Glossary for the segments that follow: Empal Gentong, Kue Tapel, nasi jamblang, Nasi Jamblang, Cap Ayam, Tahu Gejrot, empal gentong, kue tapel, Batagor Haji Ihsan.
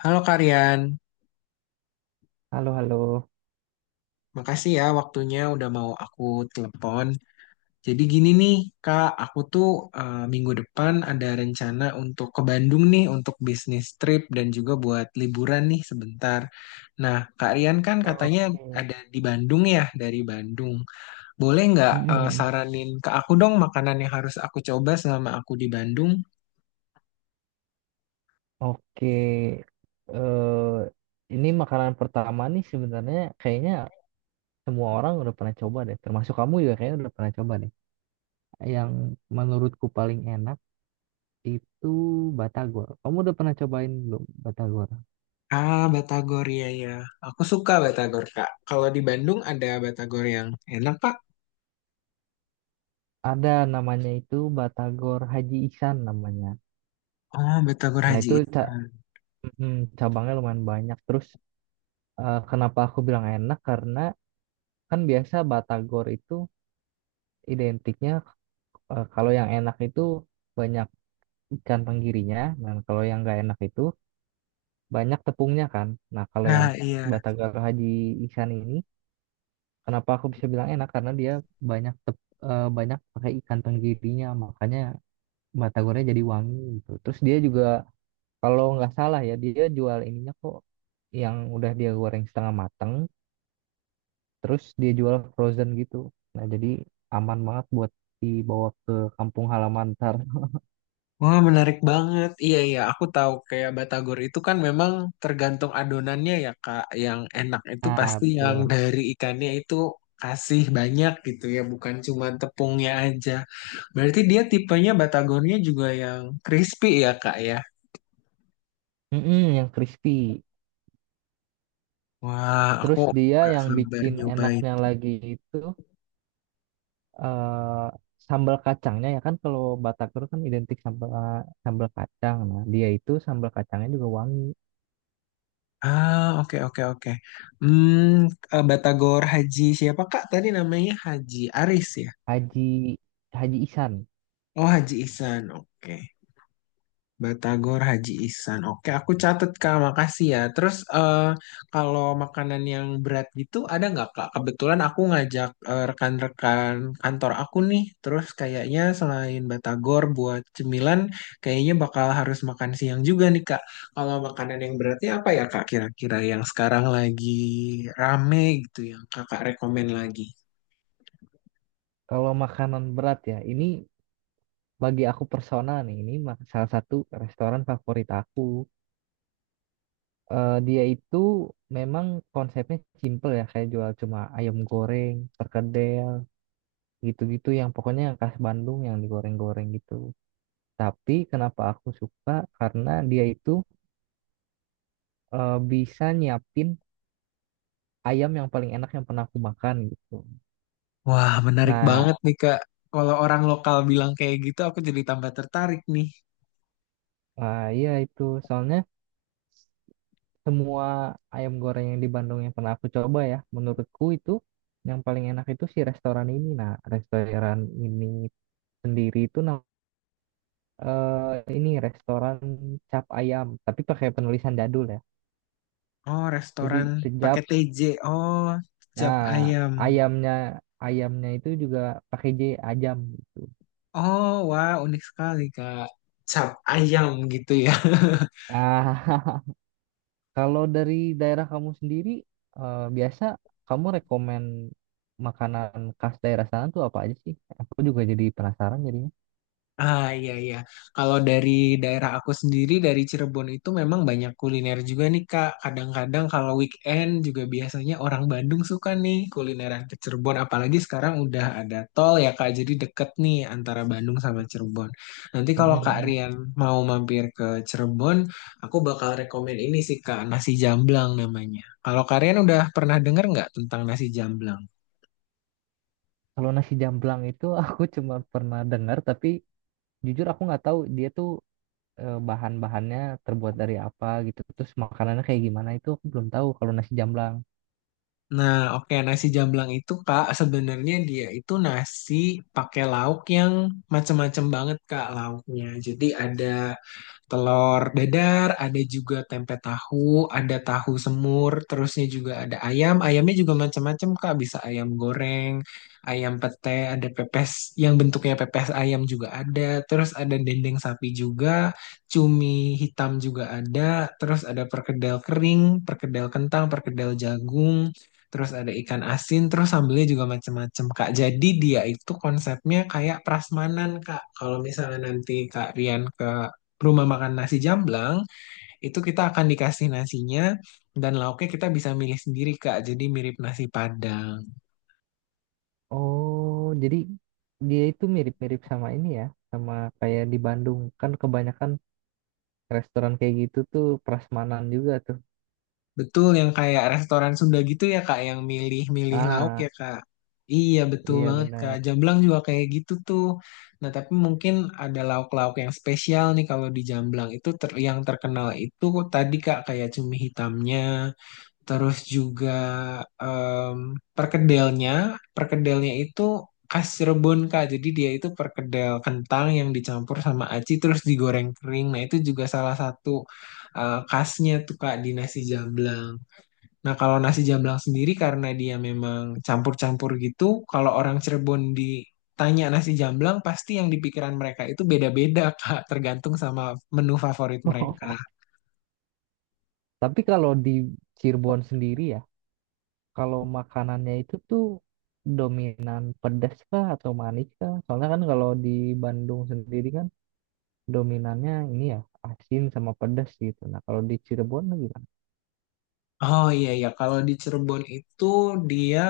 Halo Karian, Halo, halo. makasih ya waktunya udah mau aku telepon. Jadi gini nih Kak, aku tuh minggu depan ada rencana untuk ke Bandung nih untuk bisnis trip dan juga buat liburan nih sebentar. Nah Kak Rian kan katanya Oke. ada di Bandung ya dari Bandung. Boleh nggak Mhm. saranin ke aku dong makanan yang harus aku coba selama aku di Bandung? Oke, eh ini makanan pertama nih sebenarnya kayaknya semua orang udah pernah coba deh, termasuk kamu juga kayaknya udah pernah coba deh. Yang menurutku paling enak itu batagor. Kamu udah pernah cobain belum batagor? Ah, Batagor ya ya. Aku suka Batagor Kak. Kalau di Bandung ada Batagor yang enak Pak. Ada namanya itu batagor Haji Ihsan namanya. Oh, Batagor Nah Haji itu Ihsan. mhm, cabangnya lumayan banyak. Terus kenapa aku bilang enak? Karena kan biasa batagor itu identiknya. Eh, kalau yang enak itu banyak ikan tenggirinya, dan kalau yang nggak enak itu banyak tepungnya kan. Nah, kalau yang Nah, iya. Batagara Haji Ikan ini, kenapa aku bisa bilang enak? Karena dia banyak tep, banyak pakai ikan tenggirinya, makanya batagornya jadi wangi gitu. Terus dia juga kalau nggak salah ya, dia jual ininya kok yang udah dia goreng setengah mateng, terus dia jual frozen gitu. Nah, jadi aman banget buat dibawa ke kampung halaman ntar. Wah, menarik banget. Iya, iya. Aku tahu kayak Batagor itu kan memang tergantung adonannya ya, Kak. Yang enak itu Nah, pasti yang betul. dari ikannya itu kasih banyak gitu ya, bukan cuma tepungnya aja. Berarti dia tipenya Batagornya juga yang crispy ya, Kak ya. Mm-mm, yang crispy. Wah, aku Terus dia nggak yang sabar bikin nyobain. enaknya lagi itu eh sambal kacangnya ya kan kalau Batagor kan identik sama sambal kacang. Nah, dia itu sambal kacangnya juga wangi. Ah, oke, oke, oke. Hmm, Batagor Haji siapa, Kak? Tadi namanya Haji Aris ya? Haji Haji Ihsan. Oh, Haji Ihsan. Oke. Batagor Haji Ihsan. Oke, aku catat Kak. Makasih ya. Terus kalau makanan yang berat gitu ada nggak Kak? Kebetulan aku ngajak rekan-rekan kantor aku nih. Terus kayaknya selain Batagor buat cemilan, kayaknya bakal harus makan siang juga nih Kak. Kalau makanan yang beratnya apa ya Kak? Kira-kira yang sekarang lagi rame gitu yang Kakak rekomen lagi. Kalau makanan berat ya, ini bagi aku personal nih, ini salah satu restoran favorit aku. Dia itu memang konsepnya simple ya, kayak jual cuma ayam goreng, perkedel, gitu-gitu yang pokoknya yang khas Bandung yang digoreng-goreng gitu. Tapi kenapa aku suka? Karena dia itu bisa nyiapin ayam yang paling enak yang pernah aku makan gitu. Wah, menarik Nah, banget nih, Kak. Kalau orang lokal bilang kayak gitu, aku jadi tambah tertarik nih. Iya itu soalnya semua ayam goreng yang di Bandung yang pernah aku coba ya, menurutku itu yang paling enak itu si restoran ini. Nah, restoran ini sendiri itu ini restoran cap ayam, tapi pakai penulisan jadul ya. Oh, restoran Jadi kejap, pakai TJ. Oh, cap nah ayam. ayamnya ayamnya itu juga pakai J ajam. Oh, wah, unik sekali, Kak. Cap ayam gitu ya. Ah, Kalau dari daerah kamu sendiri, biasa kamu rekomen makanan khas daerah sana tuh apa aja sih? Aku juga jadi penasaran jadinya. Ah iya iya. Kalau dari daerah aku sendiri dari Cirebon itu memang banyak kuliner juga nih Kak. Kadang-kadang kalau weekend juga biasanya orang Bandung suka nih kulineran ke Cirebon. Apalagi sekarang udah ada tol ya Kak. Jadi deket nih antara Bandung sama Cirebon. Nanti kalau Kak Mm-mm-mm. Rian mau mampir ke Cirebon, aku bakal rekomen ini sih Kak, nasi jamblang namanya. Kalau Kak Rian udah pernah denger nggak tentang nasi jamblang? Kalau nasi jamblang itu aku cuma pernah dengar, tapi jujur aku nggak tahu dia tuh bahan-bahannya terbuat dari apa gitu. Terus makanannya kayak gimana itu aku belum tahu kalau nasi jamblang. Nah, oke nasi jamblang itu Kak sebenarnya dia itu nasi pakai lauk yang macem-macem banget Kak lauknya. Jadi ada telur dadar, ada juga tempe tahu, ada tahu semur, terusnya juga ada ayam. Ayamnya juga macam-macam, Kak. Bisa ayam goreng, ayam pete, ada pepes yang bentuknya pepes ayam juga ada. Terus ada dendeng sapi juga, cumi hitam juga ada. Terus ada perkedel kering, perkedel kentang, perkedel jagung. Terus ada ikan asin, terus sambelnya juga macam-macam, Kak. Jadi dia itu konsepnya kayak prasmanan, Kak. Kalau misalnya nanti Kak Rian ke rumah makan nasi jamblang, itu kita akan dikasih nasinya dan lauknya kita bisa milih sendiri, Kak. Jadi mirip nasi Padang. Oh, jadi dia itu mirip-mirip sama ini ya, sama kayak di Bandung. Kan kebanyakan restoran kayak gitu tuh prasmanan juga tuh. Betul yang kayak restoran Sunda gitu ya, Kak, yang milih-milih lauk Ah. ya, Kak. Iya, betul Iya banget, Kak. benar. Jamblang juga kayak gitu tuh. Nah, tapi mungkin ada lauk-lauk yang spesial nih kalau di Jamblang itu yang terkenal itu tadi, Kak, kayak cumi hitamnya. Terus juga em, perkedelnya, perkedelnya itu khas Cirebon Kak. Jadi dia itu perkedel kentang yang dicampur sama aci terus digoreng kering. Nah itu juga salah satu khasnya tuh Kak di nasi jamblang. Nah kalau nasi jamblang sendiri karena dia memang campur-campur gitu, kalau orang Cirebon ditanya nasi jamblang pasti yang di pikiran mereka itu beda-beda Kak, tergantung sama menu favorit mereka. Tapi kalau di Cirebon sendiri ya, kalau makanannya itu tuh dominan pedas kah atau manis kah? Soalnya kan kalau di Bandung sendiri kan dominannya ini ya asin sama pedas gitu. Nah kalau di Cirebon gimana? Oh iya iya kalau di Cirebon itu dia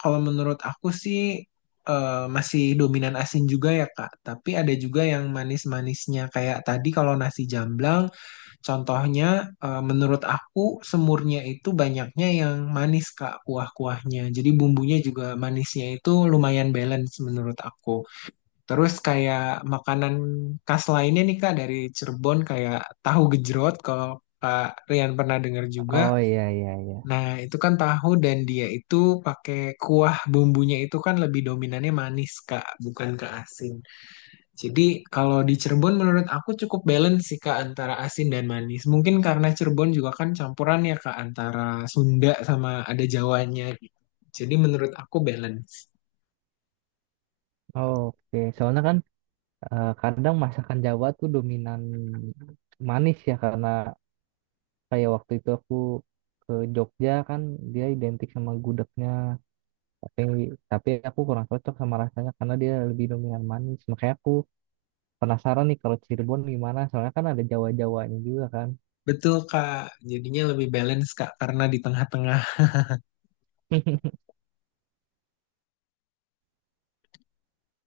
kalau menurut aku sih eh, masih dominan asin juga ya Kak, tapi ada juga yang manis-manisnya kayak tadi kalau nasi jamblang contohnya menurut aku semurnya itu banyaknya yang manis Kak kuah-kuahnya. Jadi bumbunya juga manisnya itu lumayan balance menurut aku. Terus kayak makanan khas lainnya nih Kak dari Cirebon kayak tahu gejrot kalau Kak Rian pernah dengar juga. Oh iya iya iya. Nah, itu kan tahu dan dia itu pakai kuah bumbunya itu kan lebih dominannya manis, Kak, bukan ke asin. Jadi, kalau di Cirebon menurut aku cukup balance sih, Kak, antara asin dan manis. Mungkin karena Cirebon juga kan campuran ya, Kak, antara Sunda sama ada Jawanya. Jadi, menurut aku balance. Oke, soalnya kan kadang masakan Jawa tuh dominan manis ya karena kayak waktu itu aku ke Jogja kan dia identik sama gudegnya. Tapi tapi aku kurang cocok sama rasanya karena dia lebih dominan manis makanya aku penasaran nih kalau Cirebon gimana soalnya kan ada Jawa-Jawanya juga kan. Betul, Kak. Jadinya lebih balance, Kak, karena di tengah-tengah.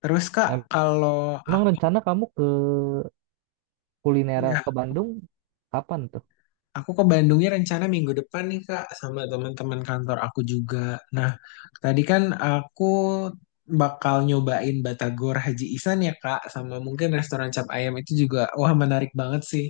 Terus, Kak, Em- kalau Emang rencana kamu ke aku kuliner ya ke Bandung kapan tuh? Aku ke Bandungnya rencana minggu depan nih Kak sama teman-teman kantor aku juga. Nah, tadi kan aku bakal nyobain Batagor Haji Ihsan ya Kak sama mungkin restoran cap ayam itu juga wah menarik banget sih.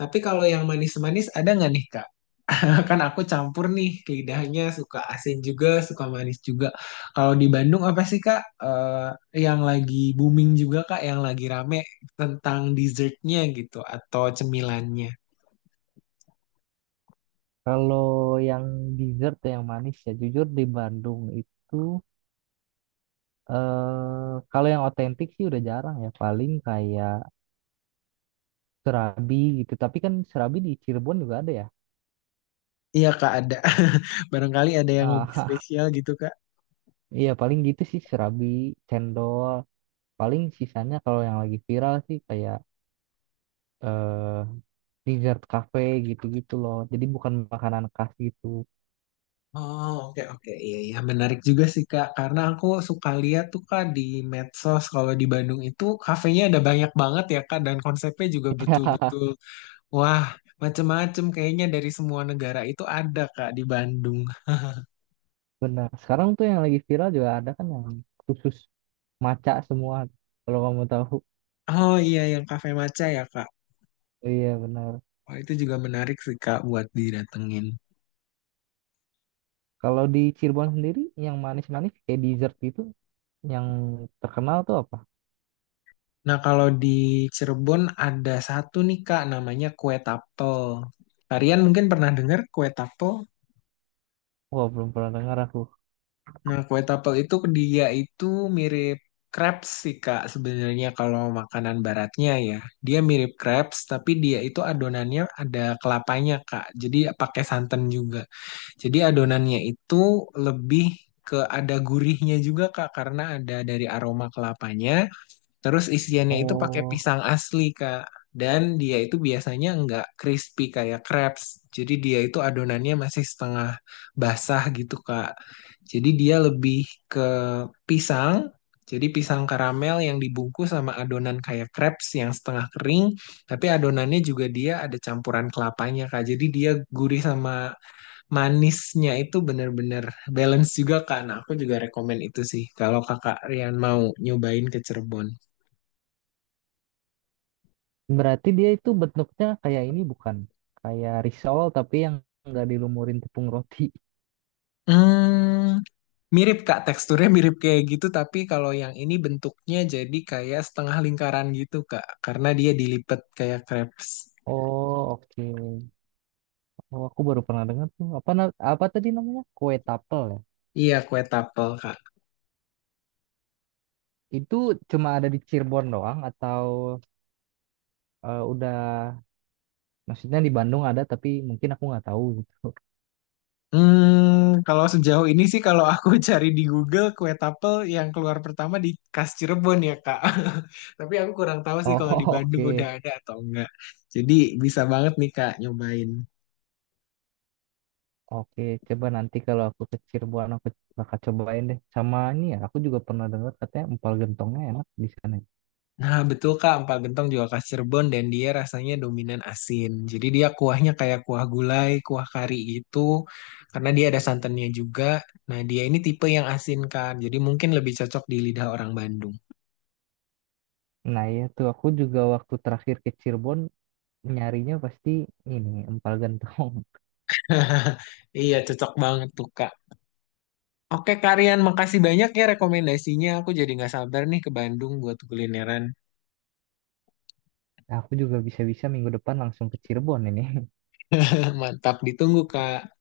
Tapi kalau yang manis-manis ada nggak nih Kak? Nah, kan aku campur nih ke lidahnya suka asin juga, suka manis juga. Kalau di Bandung apa sih Kak yang lagi booming juga Kak, yang lagi rame tentang dessertnya gitu atau cemilannya? Kalau yang dessert yang manis ya jujur di Bandung itu kalau yang otentik sih udah jarang ya paling kayak serabi gitu tapi kan serabi di Cirebon juga ada ya. Iya Kak ada. Barangkali ada yang lebih Ah, spesial gitu Kak. iya paling gitu sih serabi, cendol. Paling sisanya kalau yang lagi viral sih kayak eh dessert cafe gitu-gitu loh. Jadi bukan makanan khas gitu. Oh oke oke iya iya menarik juga sih Kak karena aku suka lihat tuh Kak di medsos kalau di Bandung itu kafenya ada banyak banget ya Kak dan konsepnya juga betul-betul wah macem-macem kayaknya dari semua negara itu ada Kak di Bandung. Benar. Sekarang tuh yang lagi viral juga ada kan yang khusus maca semua. Kalau kamu tahu. Oh iya yang kafe maca ya Kak. Iya benar. Oh itu juga menarik sih Kak buat didatengin. Kalau di Cirebon sendiri yang manis-manis kayak dessert gitu yang terkenal tuh apa? Nah, kalau di Cirebon ada satu nih Kak, namanya kue tapel. Kalian mungkin pernah dengar kue tapel? Wah, belum pernah dengar aku. Nah, kue tapel itu dia itu mirip crepes sih Kak sebenarnya kalau makanan baratnya ya. Dia mirip crepes, tapi dia itu adonannya ada kelapanya Kak. Jadi pakai santan juga. Jadi adonannya itu lebih ke ada gurihnya juga Kak, karena ada dari aroma kelapanya. Terus isiannya itu pakai Oh, pisang asli, Kak. Dan dia itu biasanya nggak crispy kayak crepes. Jadi dia itu adonannya masih setengah basah gitu, Kak. Jadi dia lebih ke pisang. Jadi pisang karamel yang dibungkus sama adonan kayak crepes yang setengah kering. Tapi adonannya juga dia ada campuran kelapanya, Kak. Jadi dia gurih sama manisnya itu bener-bener balance juga, Kak. Nah, aku juga rekomen itu sih. Kalau Kakak Rian mau nyobain ke Cirebon. berarti dia itu bentuknya kayak ini bukan? Kayak risol tapi yang nggak dilumurin tepung roti. Hmm, mirip Kak, teksturnya mirip kayak gitu, tapi kalau yang ini bentuknya jadi kayak setengah lingkaran gitu Kak, karena dia dilipet kayak crepes. Oh, oke. Oh, aku baru pernah dengar tuh. Apa tadi namanya? Kue tapel ya. Iya, kue tapel Kak. Itu cuma ada di Cirebon doang atau udah maksudnya di Bandung ada tapi mungkin aku nggak tahu gitu. Hmm, kalau sejauh ini sih kalau aku cari di Google kue tapel yang keluar pertama di Khas Cirebon ya Kak. Tapi aku kurang tahu sih kalau di Oh, Bandung udah oke. ada atau enggak. Jadi bisa banget nih Kak nyobain. Oke, coba nanti kalau aku ke Cirebon aku bakal cobain deh. Sama ini ya, aku juga pernah dengar katanya empal gentongnya enak di sana. Nah, betul Kak, empal gentong juga khas Cirebon dan dia rasanya dominan asin. Jadi dia kuahnya kayak kuah gulai, kuah kari gitu, karena dia ada santannya juga. Nah, dia ini tipe yang asin kan, jadi mungkin lebih cocok di lidah orang Bandung. Nah, iya tuh aku juga waktu terakhir ke Cirebon nyarinya pasti ini empal gentong. Iya, cocok banget tuh Kak. Oke, Kak Rian, makasih banyak ya rekomendasinya. Aku jadi nggak sabar nih ke Bandung buat kulineran. Aku juga bisa-bisa minggu depan langsung ke Cirebon ini. Mantap, ditunggu Kak.